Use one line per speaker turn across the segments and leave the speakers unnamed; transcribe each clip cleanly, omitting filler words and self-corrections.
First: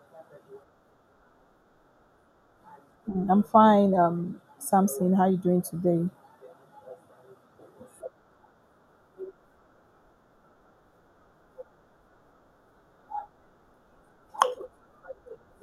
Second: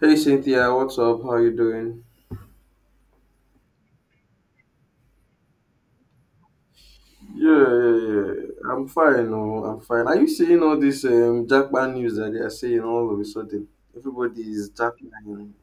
Hey Cynthia, what's up? How you doing?
I'm fine, Samson. How you doing today?
Yeah, yeah, yeah. I'm fine. Oh, I'm fine. Are you seeing all this Jackman news that they are saying all of a sudden? Everybody is Jackman.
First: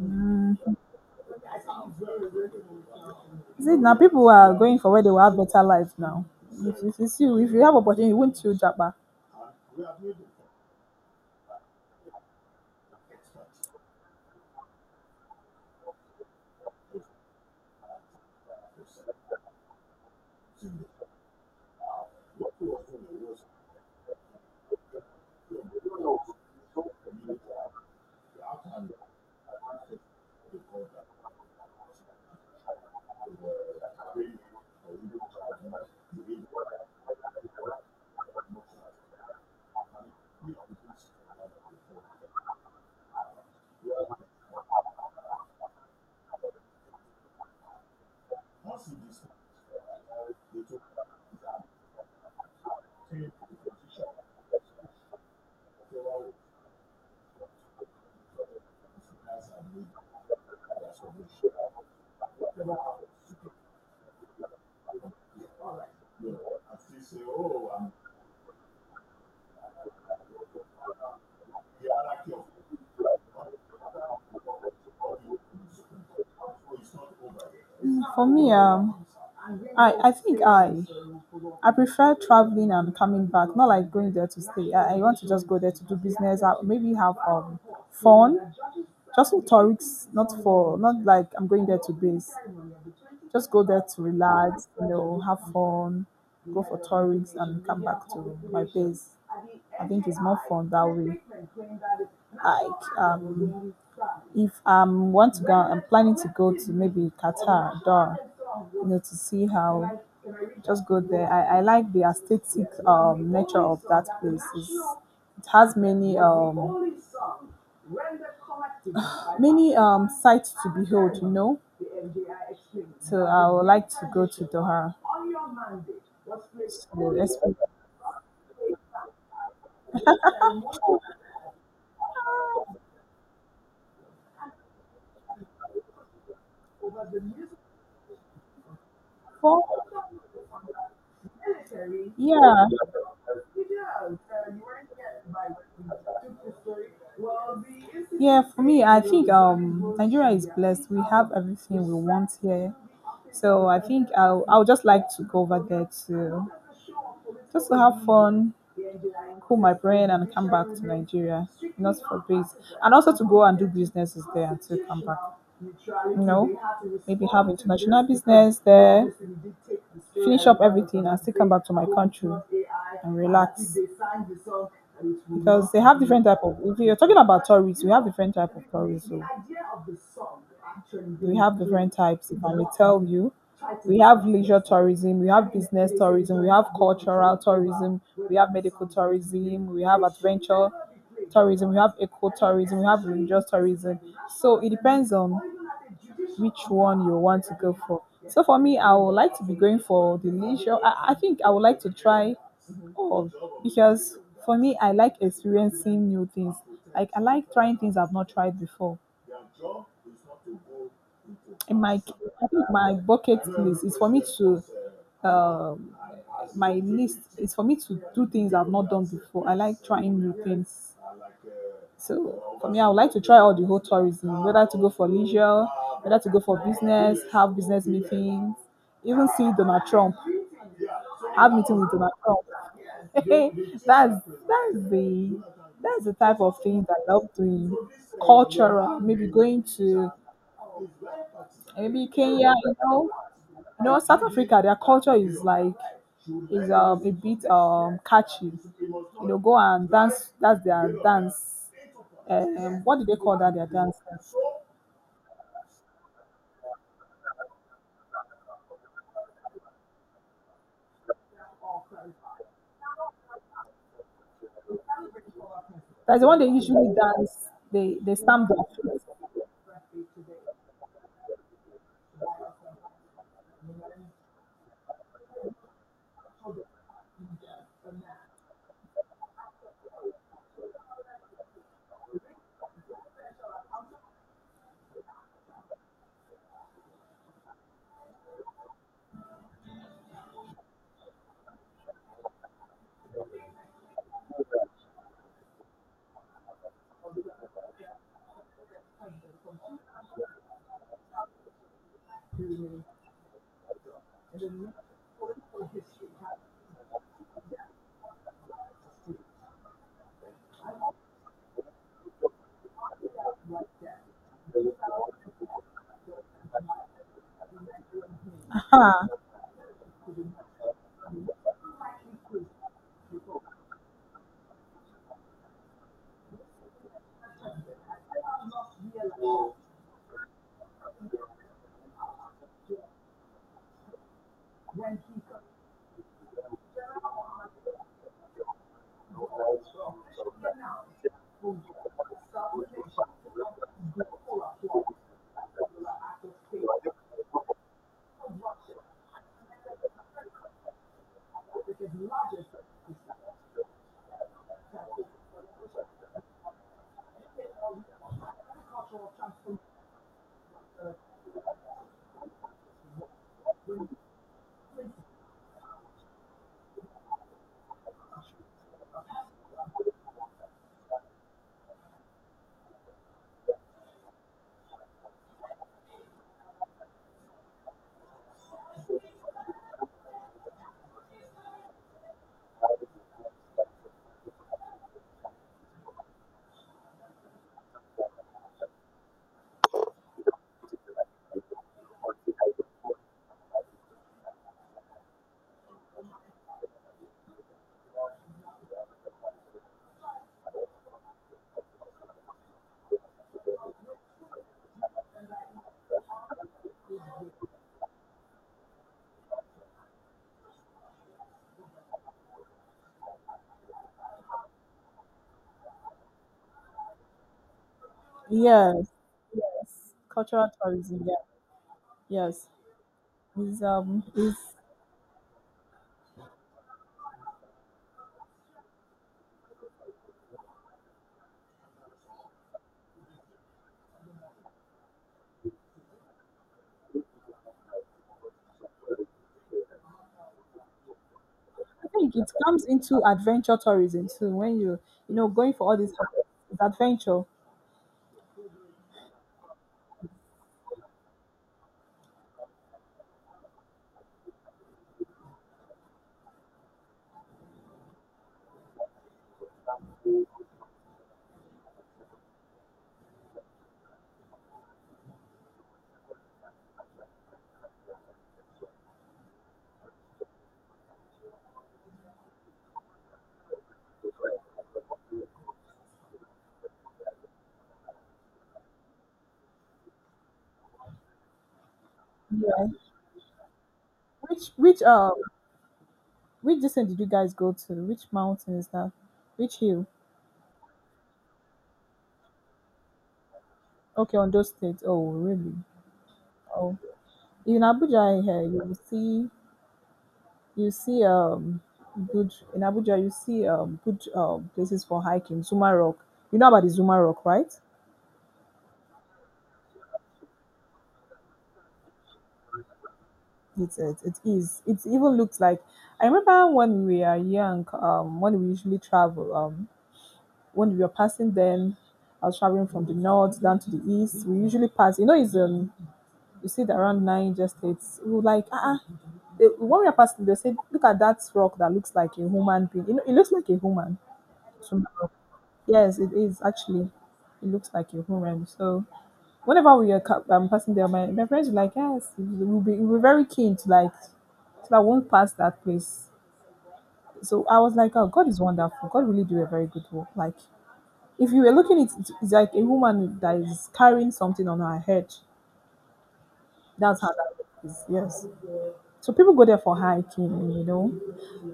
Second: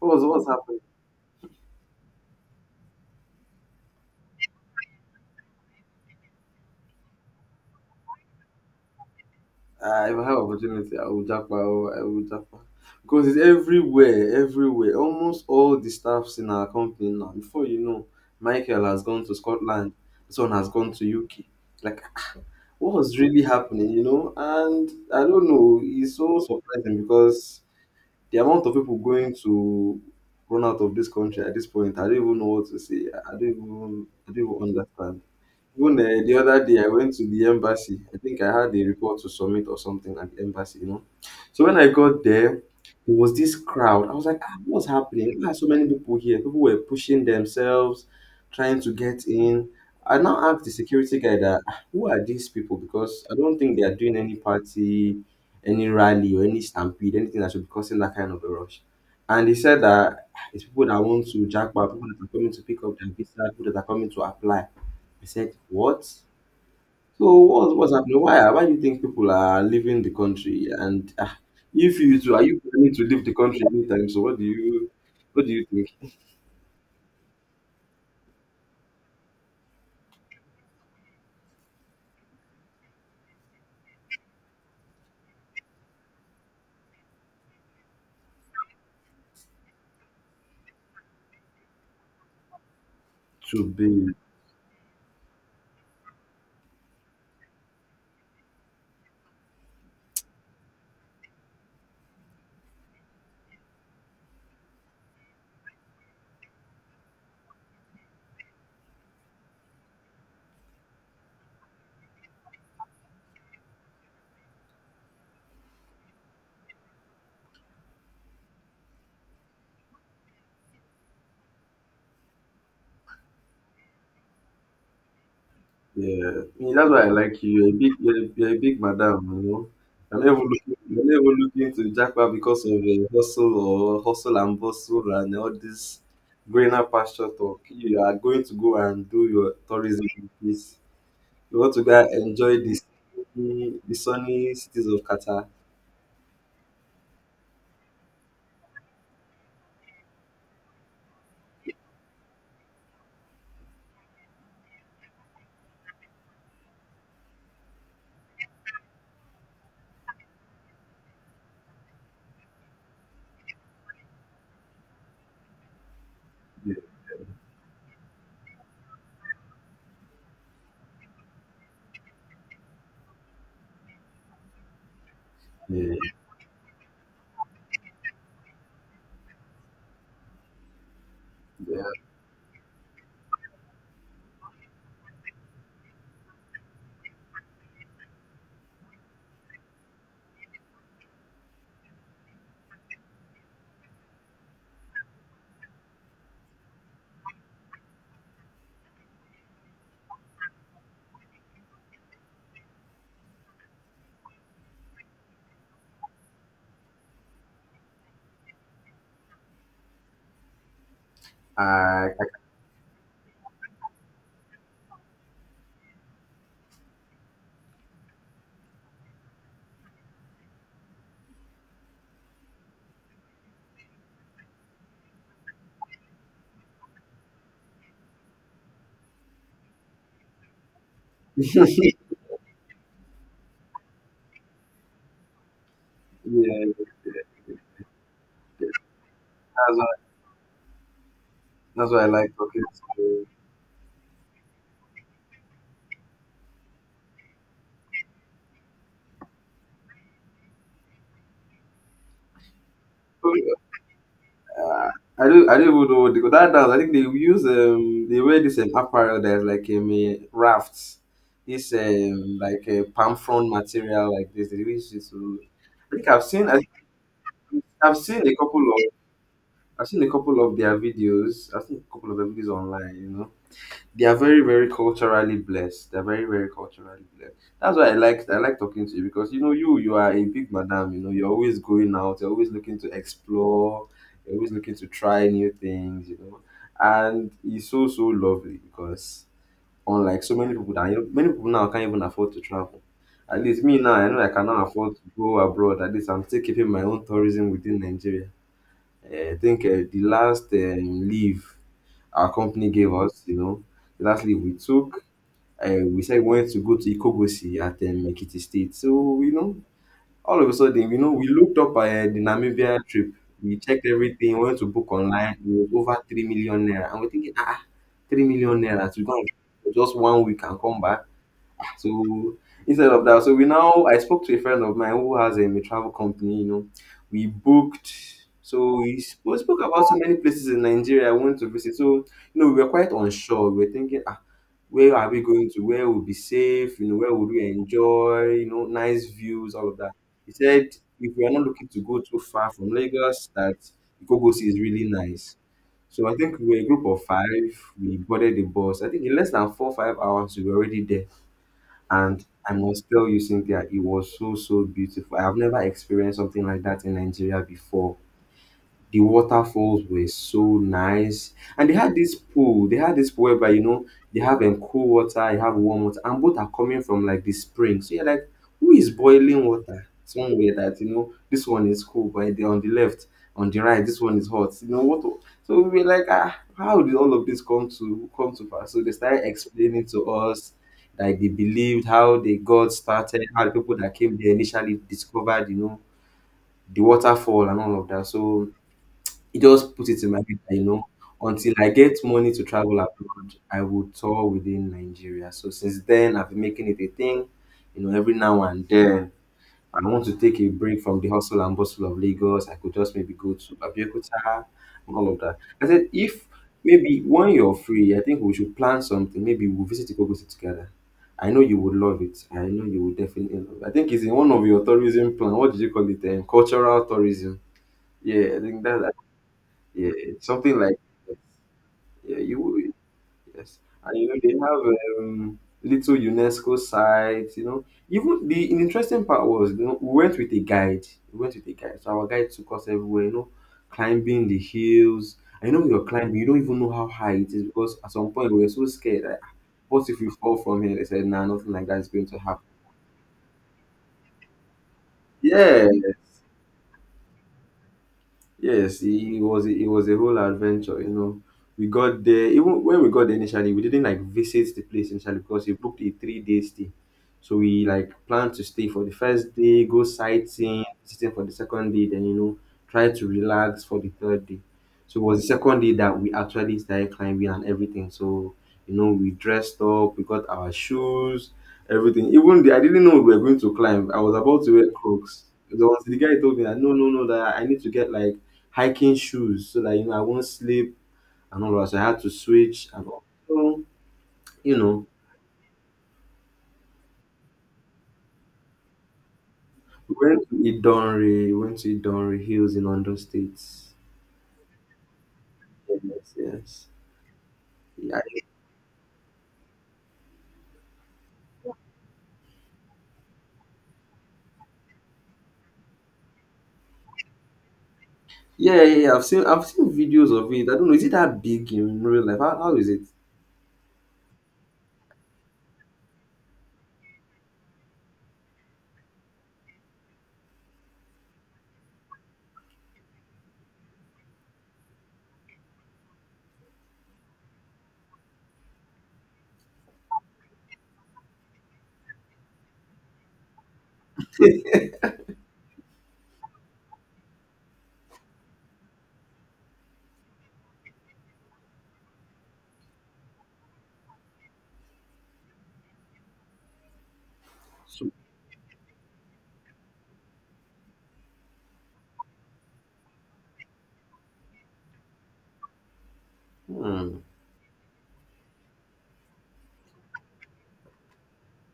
What's what's happening?
See, now people are going for where they will have better life now. If it's you, if you have opportunity, won't you, Japa?
If I have opportunity, I will Jackman. Oh, I will Jackman because it's everywhere, everywhere. Almost all the staffs in our company now. Before you know, Michael has gone to Scotland. This one has gone to UK. Like what was really happening? And I don't know. It's so surprising because the amount of people going to run out of this country at this point, I don't even know what to say. I don't even I don't even understand. Even eh, the other day, I went to the embassy. I think I had a report to submit or something at the embassy. So when I got there, there was this crowd. I was like, ah, what's happening? Why are so many people here? People were pushing themselves, trying to get in. I now asked the security guy that, "Ah, who are these people? Because I don't think they are doing any party, any rally, or any stampede, anything that should be causing that kind of a rush." And he said that, "Ah, it's people that want to jackpot, people that are coming to pick up their visa, people that are coming to apply." I said, "What? So what's happening? Why do you think people are leaving the country? And if you too, are you planning to leave the country anytime? So what do you think?"
For me, I I prefer traveling and coming back, not like going there to stay. I want to just go there to do business, maybe have fun, just for tourists, not for not like I'm going there to base. Just
To
go there to
be
relax, you know, have fun, go for tourists, and come back to my base. I think it's more fun that way. Like, if I am want to go, I'm planning to go to maybe Qatar, Doha, you know, to see how, just go there. I like the aesthetic nature of that place. It has many, many sights to behold, you know. So I would like to go to Doha.
yeah. I mean, that's why I
So,
like you.
expect-
You're a big madam, you know. I'm never looking to jackpot because of hustle or hustle and bustle and all this greener pasture talk. You are going to go and do your
For
tourism in peace. We want to go and enjoy
yeah,
this the sunny cities of Qatar.
yeah. For me, I think Nigeria is blessed. We have everything we want here, so I think I'll just like to go over there to just to have fun, cool my brain and come back to Nigeria, not for base, and also to go and do businesses there until come back. You know,
Yeah,
maybe have international business there, finish up everything and still come back to my country and relax. Because they
yeah,
have different type of. If you're talking about tourists, we have different type of tourism. We have
yeah.
different types. If I may tell you, we have leisure tourism, we have business tourism, we have cultural tourism, we have medical tourism, we have adventure tourism, we have ecotourism, we have religious tourism. So it depends on which one you want to go for. So for me, I would like to be going for the leisure. I think I would like to try all because for me, I like experiencing new things. Like I like trying things I've not tried before. In my,
I
I think my bucket list is for me to um my list is for me to do things I've not done before. I like trying new things. So for me, I would like to try all the whole tourism, whether to go for leisure, whether to go for business, have business meetings, even see Donald Trump, have meeting with Donald Trump. that's that's the that's the type of
yeah,
things
yeah,
I love
yeah.
doing. Cultural, maybe going
That's why
to
that's why I
maybe
like
Kenya,
talking
you know.
to.
You know, South Africa, their culture is like is a bit catchy. You know, go and dance. That's their dance. What do they call that? Their dance.
I don't even know what they call that dance. I think they use they wear this apparel that's like a raft. This like a palm frond material like this. They really use it to,
That's the one they
I think
usually dance.
I've
They
seen a
stamp their
couple of
feet.
I've seen a couple of their videos. I've seen a couple of their videos online, you know. They are very, very culturally blessed. They're very, very culturally blessed. That's why I like talking to you because you know you are a big madam. You know you're always going out. You're always looking to explore. You're always looking to try new things. You know, and it's so so lovely because unlike so many people that you know, many people now can't even afford to travel. At least me now, I know I cannot afford to go abroad. At least I'm still keeping my own tourism within Nigeria. I think the last leave our company gave us, you know. The last leave we took, we said we wanted to go to Ikogosi at Ekiti State. So, you know, all of a sudden, you know, we looked up the Namibia trip. We checked everything, we went to book online. It was over 3 million naira. And we're thinking, ah, ah, 3 million naira to
Huh.
go and travel for just one week and come back. So instead of that, so we now I spoke to a friend of mine who has a travel company. You know, we booked. So we spoke about so many places in Nigeria I want to visit. So you know, we were quite unsure. We were thinking, ah, where are we going to? Where will be safe? You know, where would we enjoy? You know, nice views, all of that. He said, if we are not looking to go too far from Lagos, that Ikogos is really nice. So I think we were a group of five. We boarded the bus. I think in less than 4 5 hours, we were already there and I must tell you, Cynthia, it was so so beautiful. I have never experienced something like that in Nigeria before. The waterfalls were so nice. And they had this pool. They had this pool whereby, you know, they have cool water, you have warm water, and both are coming from like the spring. So you're like, who is boiling water? Somewhere that, you know, this one is cool, but on the left, on the right, this one is hot. You know what? So we were like, ah, how did all of this come to pass? So they started explaining to us like they believed how they got started, how the people that came there initially discovered, you know, the waterfall and all of that. So he just put it in my head that, you know, until I get money to travel abroad, I will tour within Nigeria. So since then, I've been making it a thing. You know, every now and then, I want to take a break from the hustle and bustle of Lagos. I could just maybe go to Abeokuta and all of that. I said, if maybe when you're free, I think we should plan something. Maybe we'll visit Ikogosì together. I know you would love it. I know you would definitely love it. I think it's in one of your tourism plan. What did you call it? Cultural tourism. Yeah, I think
Yes.
that yeah,
Yes. Cultural
something like
tourism. Yeah.
yeah,
Yes.
yes, and you know they
Is
have little UNESCO sites. You know, even the interesting part was you know we went with a guide. We went with a guide, so our guide took us everywhere. You know, climbing the hills. I know you're climbing. You don't even know how high it is because at some point we were so scared. Like, "Ah, what if we fall from here?" They said, "Nah, nothing like that is
I
going
think
to
it
happen."
comes into adventure tourism too. When you know going
Yeah.
for all these hikes, it's adventure.
Yes, it was a whole adventure, you know. We got there even when we got there initially, we didn't like visit the place initially because we booked a 3 day stay. So we like planned to stay for the first day, go sightseeing, visiting for the second day, then you know, try to relax for the third day. So it was the second day that we actually started climbing and everything. So, you know, we dressed up, we got our shoes, everything. Even I didn't know we were going to climb. I was about to wear Crocs. The, the guy told me that no, no, no, that I need to get like hiking shoes so that you know I won't slip and all that. So I had to
Yeah.
switch and also,
Which
you
which
know,
um Which descent did you guys go to? Which mountain is that? Which hill?
we went to Idonre, we went to Idonre Hills in Ondo State.
Okay, on those states. Oh, really?
Yes, yes.
Oh, in
Yeah,
Abuja here you will see you see good in Abuja you see good places for hiking. Zuma Rock. You know about the Zuma Rock, right?
yeah, yeah. Yeah, I've seen videos of it. I don't know, is it that big in real life? How is it?
It is. It even looks like I remember when we are young, when we usually travel, when we were passing them, I was traveling from the north down to the east. We usually pass. You know, it's a You see, that around Niger states, we were like, ah, they, when we are passing, they said, look at that rock that looks like a human being. You know, it looks like a human. So, yes, it is actually. It looks like a human. So, whenever we are passing there, my friends were like, yes, we'll be very keen to like, so I won't pass that place. So I was
So,
like, oh, God is wonderful. God really do a very good work. Like, if you were looking, it's like a woman that is carrying something on her head.
hmm.
That's how that is. Yes. So people go there for hiking, you know.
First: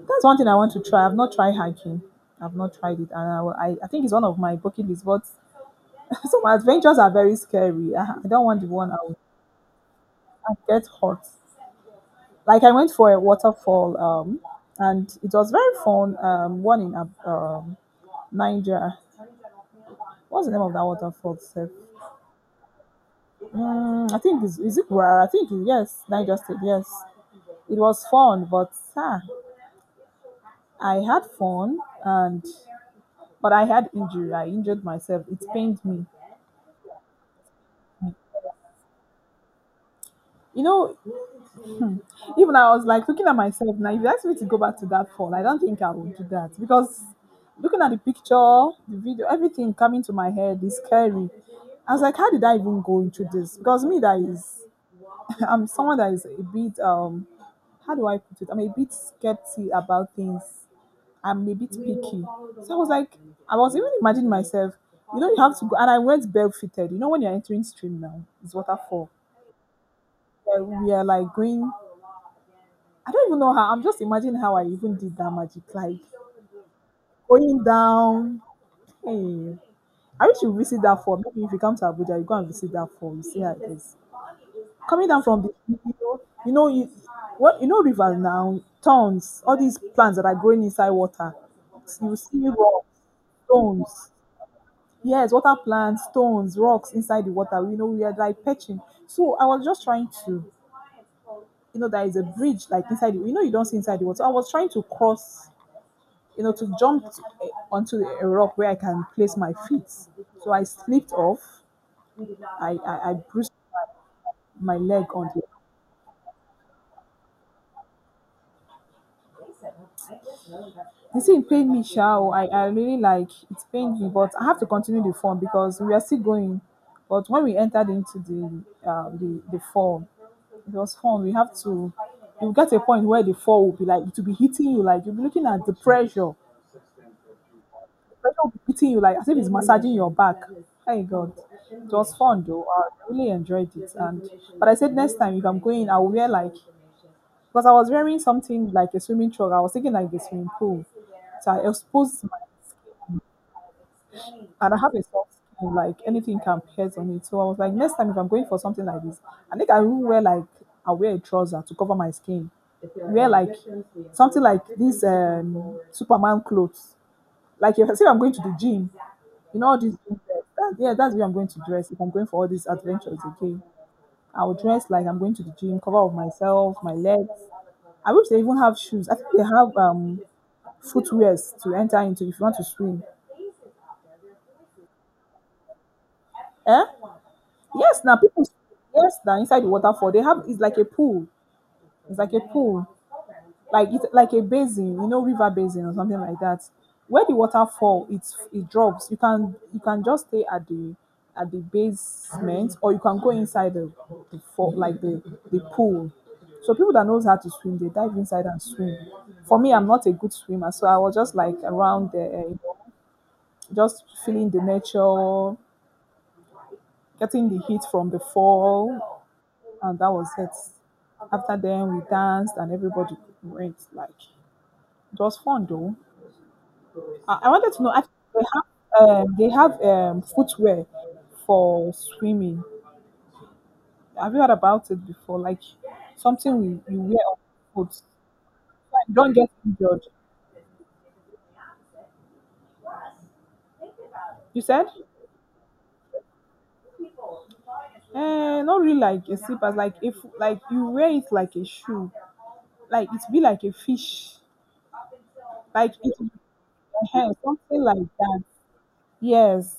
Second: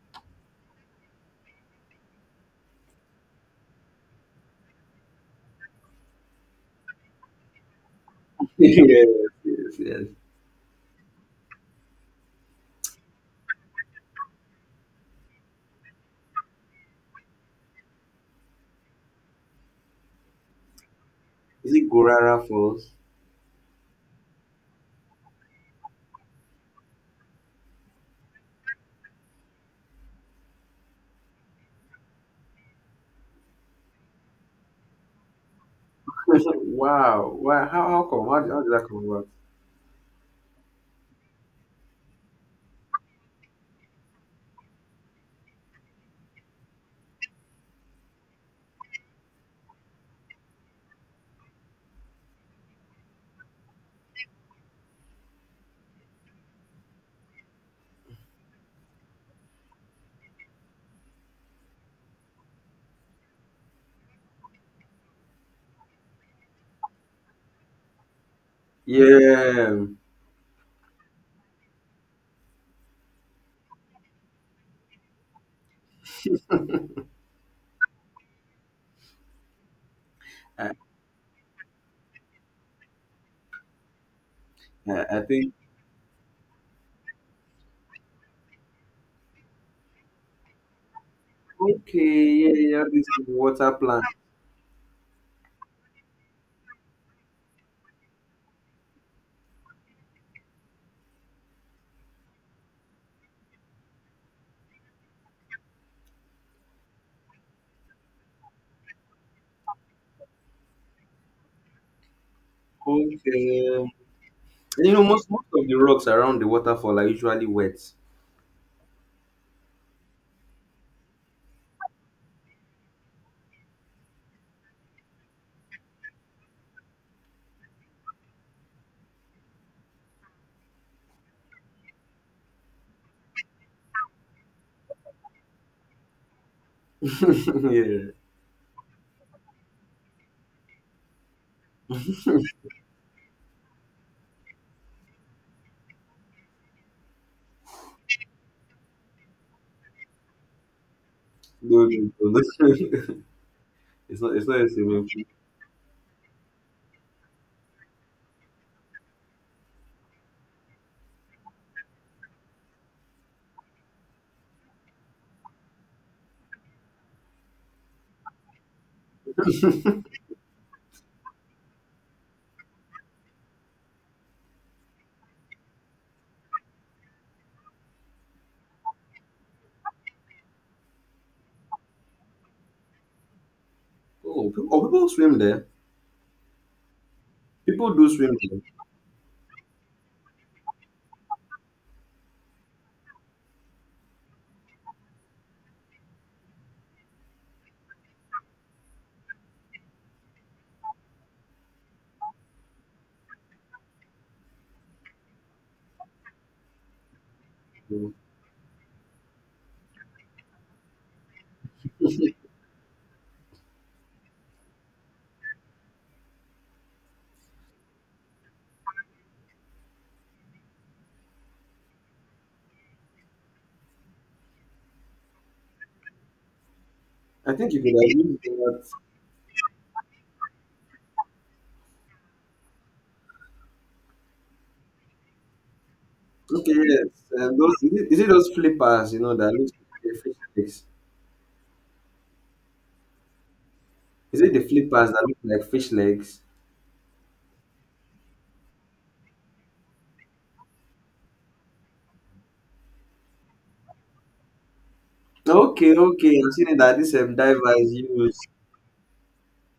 That's one thing I want to try. I've not tried hiking. I've not tried it, and I think it's one of my bucket lists. But some adventures are very scary. I don't want the one I
Yes,
will
yes, yes.
I get hot. Like I went for a waterfall, and it was very fun. One in Niger. What's the name of that waterfall? Seth?
Is it Gorara Falls?
Mm, I think is it Rara? I think it- yes, Niger State. Yes, it was fun, but ah, I had fun and but I had injury. I injured myself. It pained me.
Wow. Wow. How come? How did that come about?
You know, even I was like looking at myself now. If you ask me to go back to that fall, I don't think I would do that because looking at the picture, the video, everything coming to my head is scary. I was like, how did I even go into this? Because me, that is, I'm someone that is a bit, how do I put it? I'm a bit skeptical about things. I'm a bit picky. So I was like, I was even imagining myself, you know, you have to go. And I went barefooted. You know, when you're entering stream now, it's waterfall
Yeah,
Yeah, we are like going. I don't even know how. I'm just imagining how I even did that magic, like going down. Hey, I wish you visit that fall. Maybe if you come to Abuja, you go and visit that fall. You see how it is. Coming
I
down from
think
the hill, you know, you what you know, rivers now, tons, all these plants that are growing inside water. You
okay,
see
yeah, yeah,
rocks,
this water plant.
stones. Yes, water plants, stones, rocks inside the water. You know, we are like perching. So I was just trying to. You know, there is a bridge like inside. You know, you don't see inside the water. So I was trying to cross, you know, to jump to, eh, onto a rock where I can place my feet. So I slipped off. I
Okay.
bruised
You
my
know,
leg on the.
most of the rocks around the waterfall are usually wet.
The thing pained me, Shao. I really like it pained me, but I have to continue the form because we are still going. But when we entered into the the form, it was fun. We have to. You get a point where the fall will be like it will be hitting you, like you'll be looking at the pressure.
Yeah.
Pressure will be hitting you like as if it's massaging your back. Thank God. It was fun though. I really enjoyed it. And but I said next time if I'm going, I will wear like because I was wearing something like a swimming trunk. I was thinking like the swimming pool. So I
No,
exposed my
no, no. It's not. It's not a
and I have a
swimming pool.
soft skin, like anything can pierce on it. So I was like, next time if I'm going for something like this, I think I will wear like I wear a trouser to cover my skin. Wear like something like this Superman clothes like if I say I'm going to the gym, you know all these things that, yeah, that's the way I'm going to dress. If I'm going for all these adventures Okay, I will dress like I'm going to the gym, cover up myself, my legs. I wish they even have shoes. I think they have footwears to enter into if you want to swim.
Oh, oh, people swim there.
Eh?
People
Yes,
do
now
swim
people
there.
yes now inside the waterfall they have it's like a pool. It's like a pool. Like it's like a basin, you know, river basin or something like that. Where the water fall, it's it drops. You can just stay at the basement, or you can go inside the fall, like the pool. So people that knows how to swim, they
Yeah.
dive inside and swim. For me, I'm not a good swimmer, so I was just like around there, you know, just feeling the nature, getting the heat from the fall, and that was it. After then, we danced and everybody went like it was fun though. I
I think
wanted
you
to know
could have
actually
used that.
they have footwear for swimming. Have you heard about it before? Like something
Okay,
you, you
yes.
wear on your
And those
foot, so
is it those flippers?
you
You know
don't get
that look
injured.
like fish legs. Is it the
You said?
flippers that look like fish legs?
Eh, not really like a slippers. Like if like you wear it like a shoe. Like it be like a fish. Like
Okay,
it
okay. I've seen it that this
eh,
diver
something
is
like that.
used.
Yes.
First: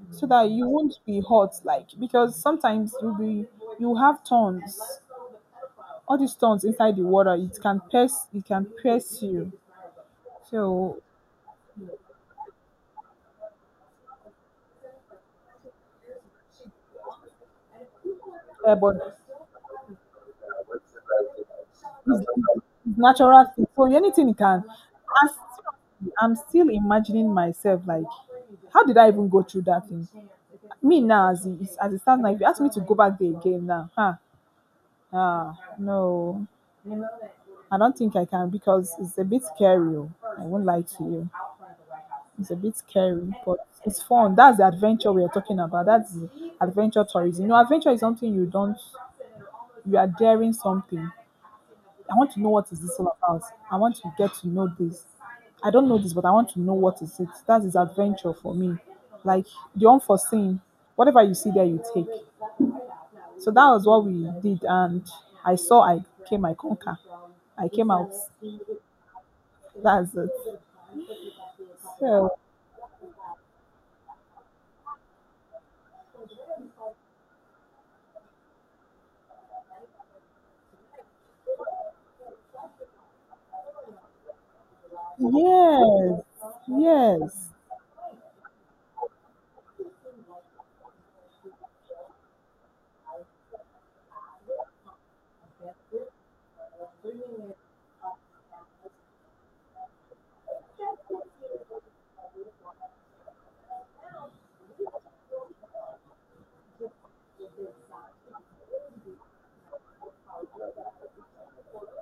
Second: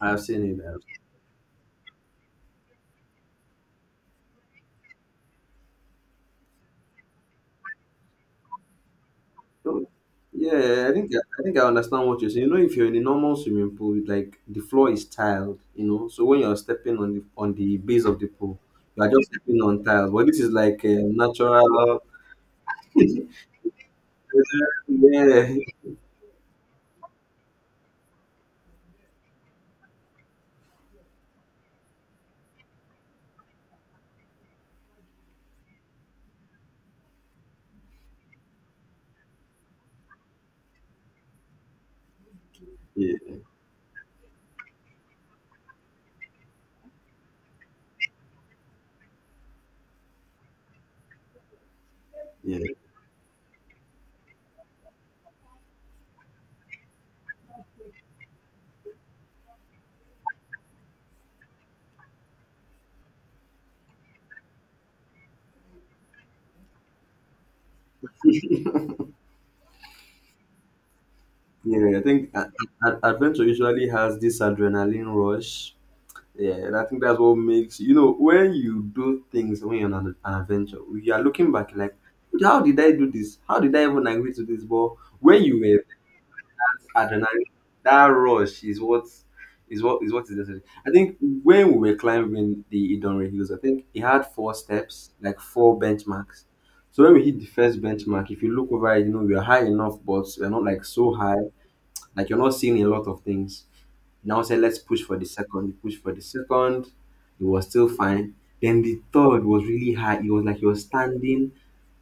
I've
So
seen
that you
it.
won't be hot, like because sometimes you'll be you have thorns. All these stones inside the water, it can pierce you.
So, yeah,
So,
I think I understand what you're saying. You know, if you're in a normal swimming pool, like the floor is tiled, you know. So when you're stepping on the base of the pool,
yeah, but
you are just stepping on tiles. But this is like a natural.
it's, it's natural thing. So anything it can.
Yeah,
I'm still imagining myself like, how did I even go through that thing? Me now, as it stands now, if you ask me to go back there again now, huh? Ah, no, I don't think I can because it's a bit scary. Oh. I won't lie to you. It's a bit scary,
yeah,
but it's fun. That's the adventure we are talking about. That's the adventure tourism. You know, adventure is something you don't, you are daring something. I want to know
yeah,
what is this all about. I want to get to know this. I don't know this, but I want to know what is it. That is adventure for me. Like the unforeseen, whatever you see there, you take. So that was what we did, and I came, I conquer, I came out. That's it.
yeah. I think
So
adventure usually has this adrenaline rush. Yeah, and I think that's what makes you know when you do things when you're on an adventure, you are looking back like, how did I do this? How did I even agree to this? But when you were
Yes,
adrenaline,
yes,
that rush is what is what is necessary. I think when we were climbing the Idonre Hills, I think it had four steps, like four benchmarks. So when we hit the first benchmark, if you look over, we are high enough, but we're not like so high, like you're not seeing a lot of things. Now say let's push for the second, we push for the second, it was still fine. Then the third was really high. It was like you're standing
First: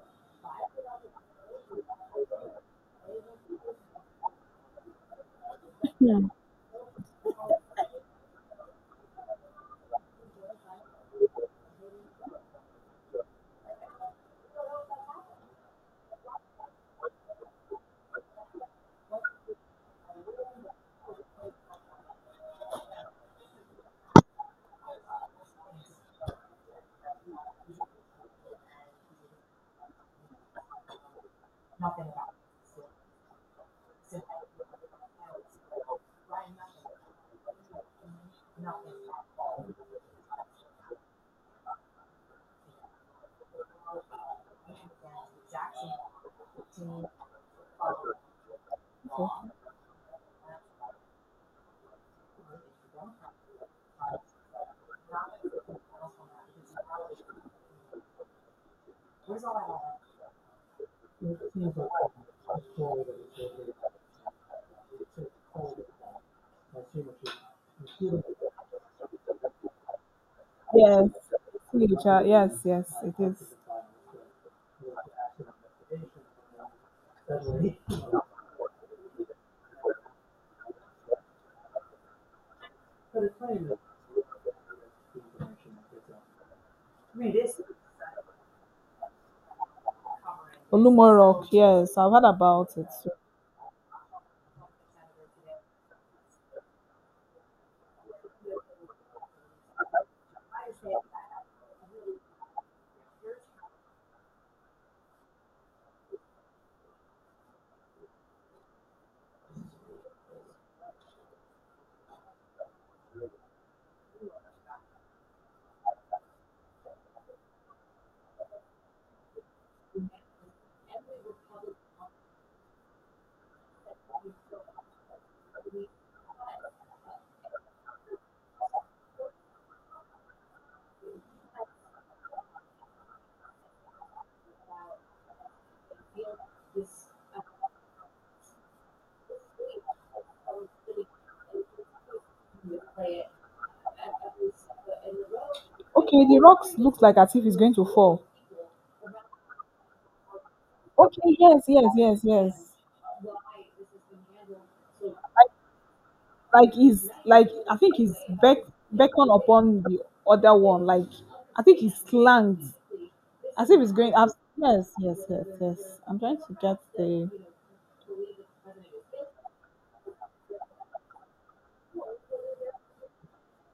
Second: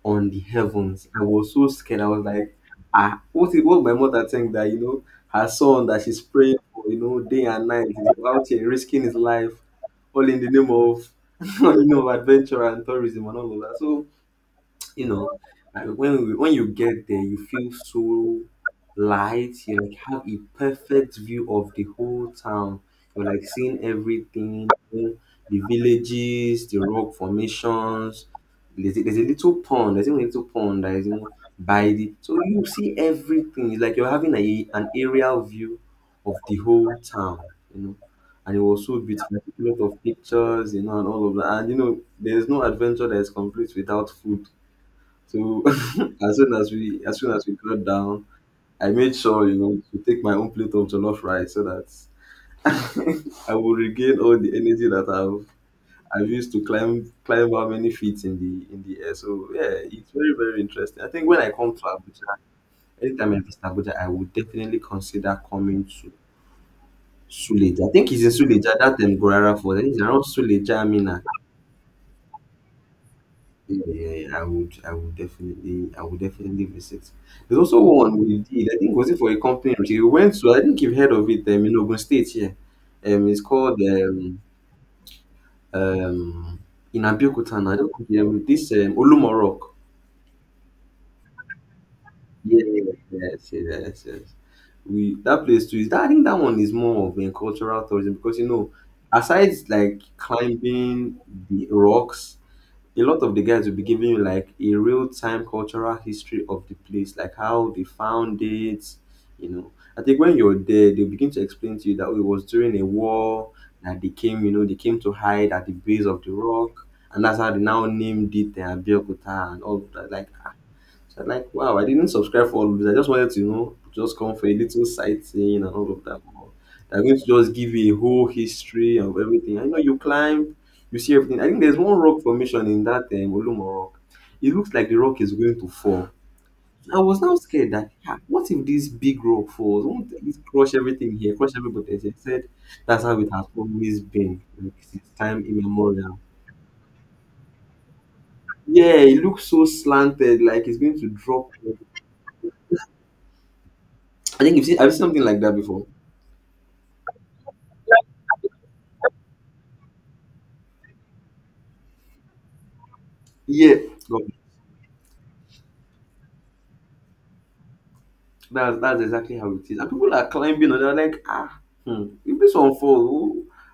on the heavens. I was so scared. I was like, ah, what is what my mother think that her son that she's praying for, day and night is out here risking his life, all in the name of adventure and tourism and all of that. So you know when we, when you get there you feel so light you like have a perfect view of the whole town. You're like seeing everything, the villages, the rock formations. There's there's a little pond, there's even a little pond that is by the so you see everything. It's like you're having an aerial view of the whole town you know and it was so beautiful. I took a lot of pictures, and all of that. And there's no adventure that is complete without food. So as soon as we got down, I made sure to take my own plate of jollof rice so that I will regain all the energy that I've used to climb how many feet in the air. So yeah, it's very interesting. I think when I come to Abuja, anytime I visit Abuja, I would definitely consider coming to Suleja. I think it's in Suleja that in Gorara for I think it's around Suleja
yes,
Mina.
teacher. Yes, yes, yes, it is.
Yeah, yeah, yeah, I would, I would definitely visit. There's also one we did. I think was it for a company we went to. I think you've heard of it. In Ogun State here. It's called um in Abeokuta. I don't know. This Olumo Rock.
Olumo Rock. Yes, I've heard about it.
Yeah, yes, yes, yes. We that place too is that I think that one is more of a cultural tourism because aside like climbing the rocks, a lot of the guys will be giving you like a real time cultural history of the place, like how they found it. You know, I think when you're there, they begin to explain to you that oh, it was during a war that they came, they came to hide at the base of the rock, and that's how they now named it the Abeokuta and all of that. Like, so I'm like, wow, I didn't subscribe for all of this. I just wanted to, just come for a little sightseeing and all of that. But they're going to just give you a whole history of everything. I know you climb, you see everything. I think there's one rock formation in that Olumo Rock. It looks like the rock is going to fall. I was now scared that, "Ah, what if this big rock falls? Won't it crush everything here, crush everybody?" They said that's how it has always been, like since time immemorial.
Okay, the rocks looks like as if it's going to fall.
Yeah, it looks so slanted, like it's going to
Okay,
drop.
yes, yes, yes, yes.
I think you've seen, I've seen something like
I
that before.
like he's like I think he's beck beckon upon the other one. Like I think he's slanged as
Yeah,
if he's going.
God,
I yes, yes, yes, yes. I'm trying to get the
that's exactly how it is. And people are climbing on. They're like, ah, hmm, if this one falls,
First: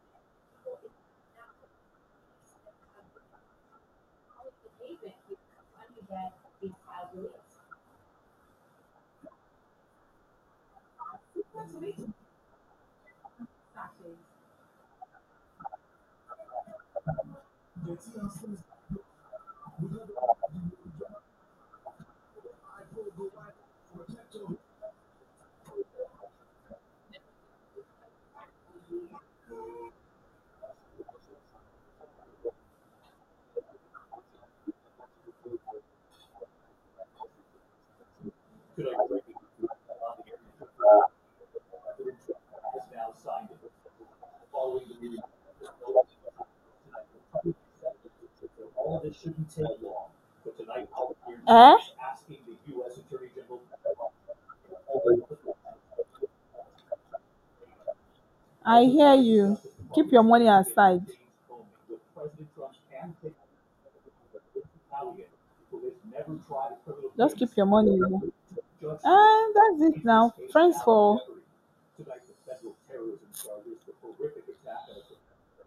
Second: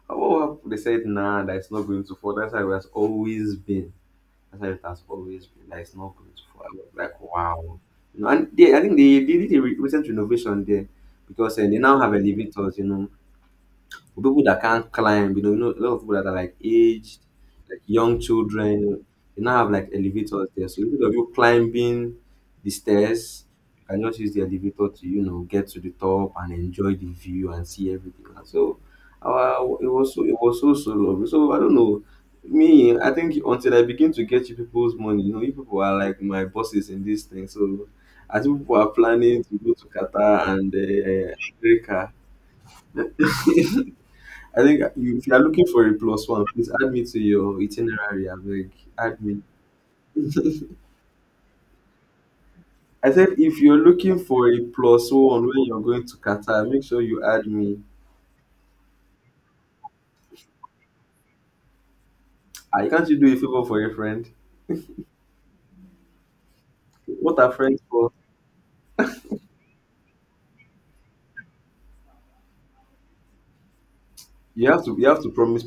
who, what happened?" They said, nah, that's not going to fall. That's how it has always been. That's how it has always been. That it's not going to fall. I was like, wow. You know, and they, I think they did a recent renovation there because eh, they now have elevators. You know, for people that can't climb, a lot of people that are like aged, like young children, you know, they now have like elevators there. So instead of you climbing the stairs, you can just use the elevator to, get to the top and enjoy the view and see everything. And so it was so so lovely. So I don't know. Me, I think until I begin to get you people's money, you people are like my bosses in this thing. So as people are planning to go to Qatar and America, I think you, if you are looking for a plus one, please add me to your itinerary. I beg, add me. I said if you're looking for a plus one when you're going to Qatar, make sure you add me.
I hear you. Keep your money aside.
I can't you do a favor for a friend?
Just
What are
keep your
friends
money.
for?
Oh. And that's it now. Friends for
You have to promise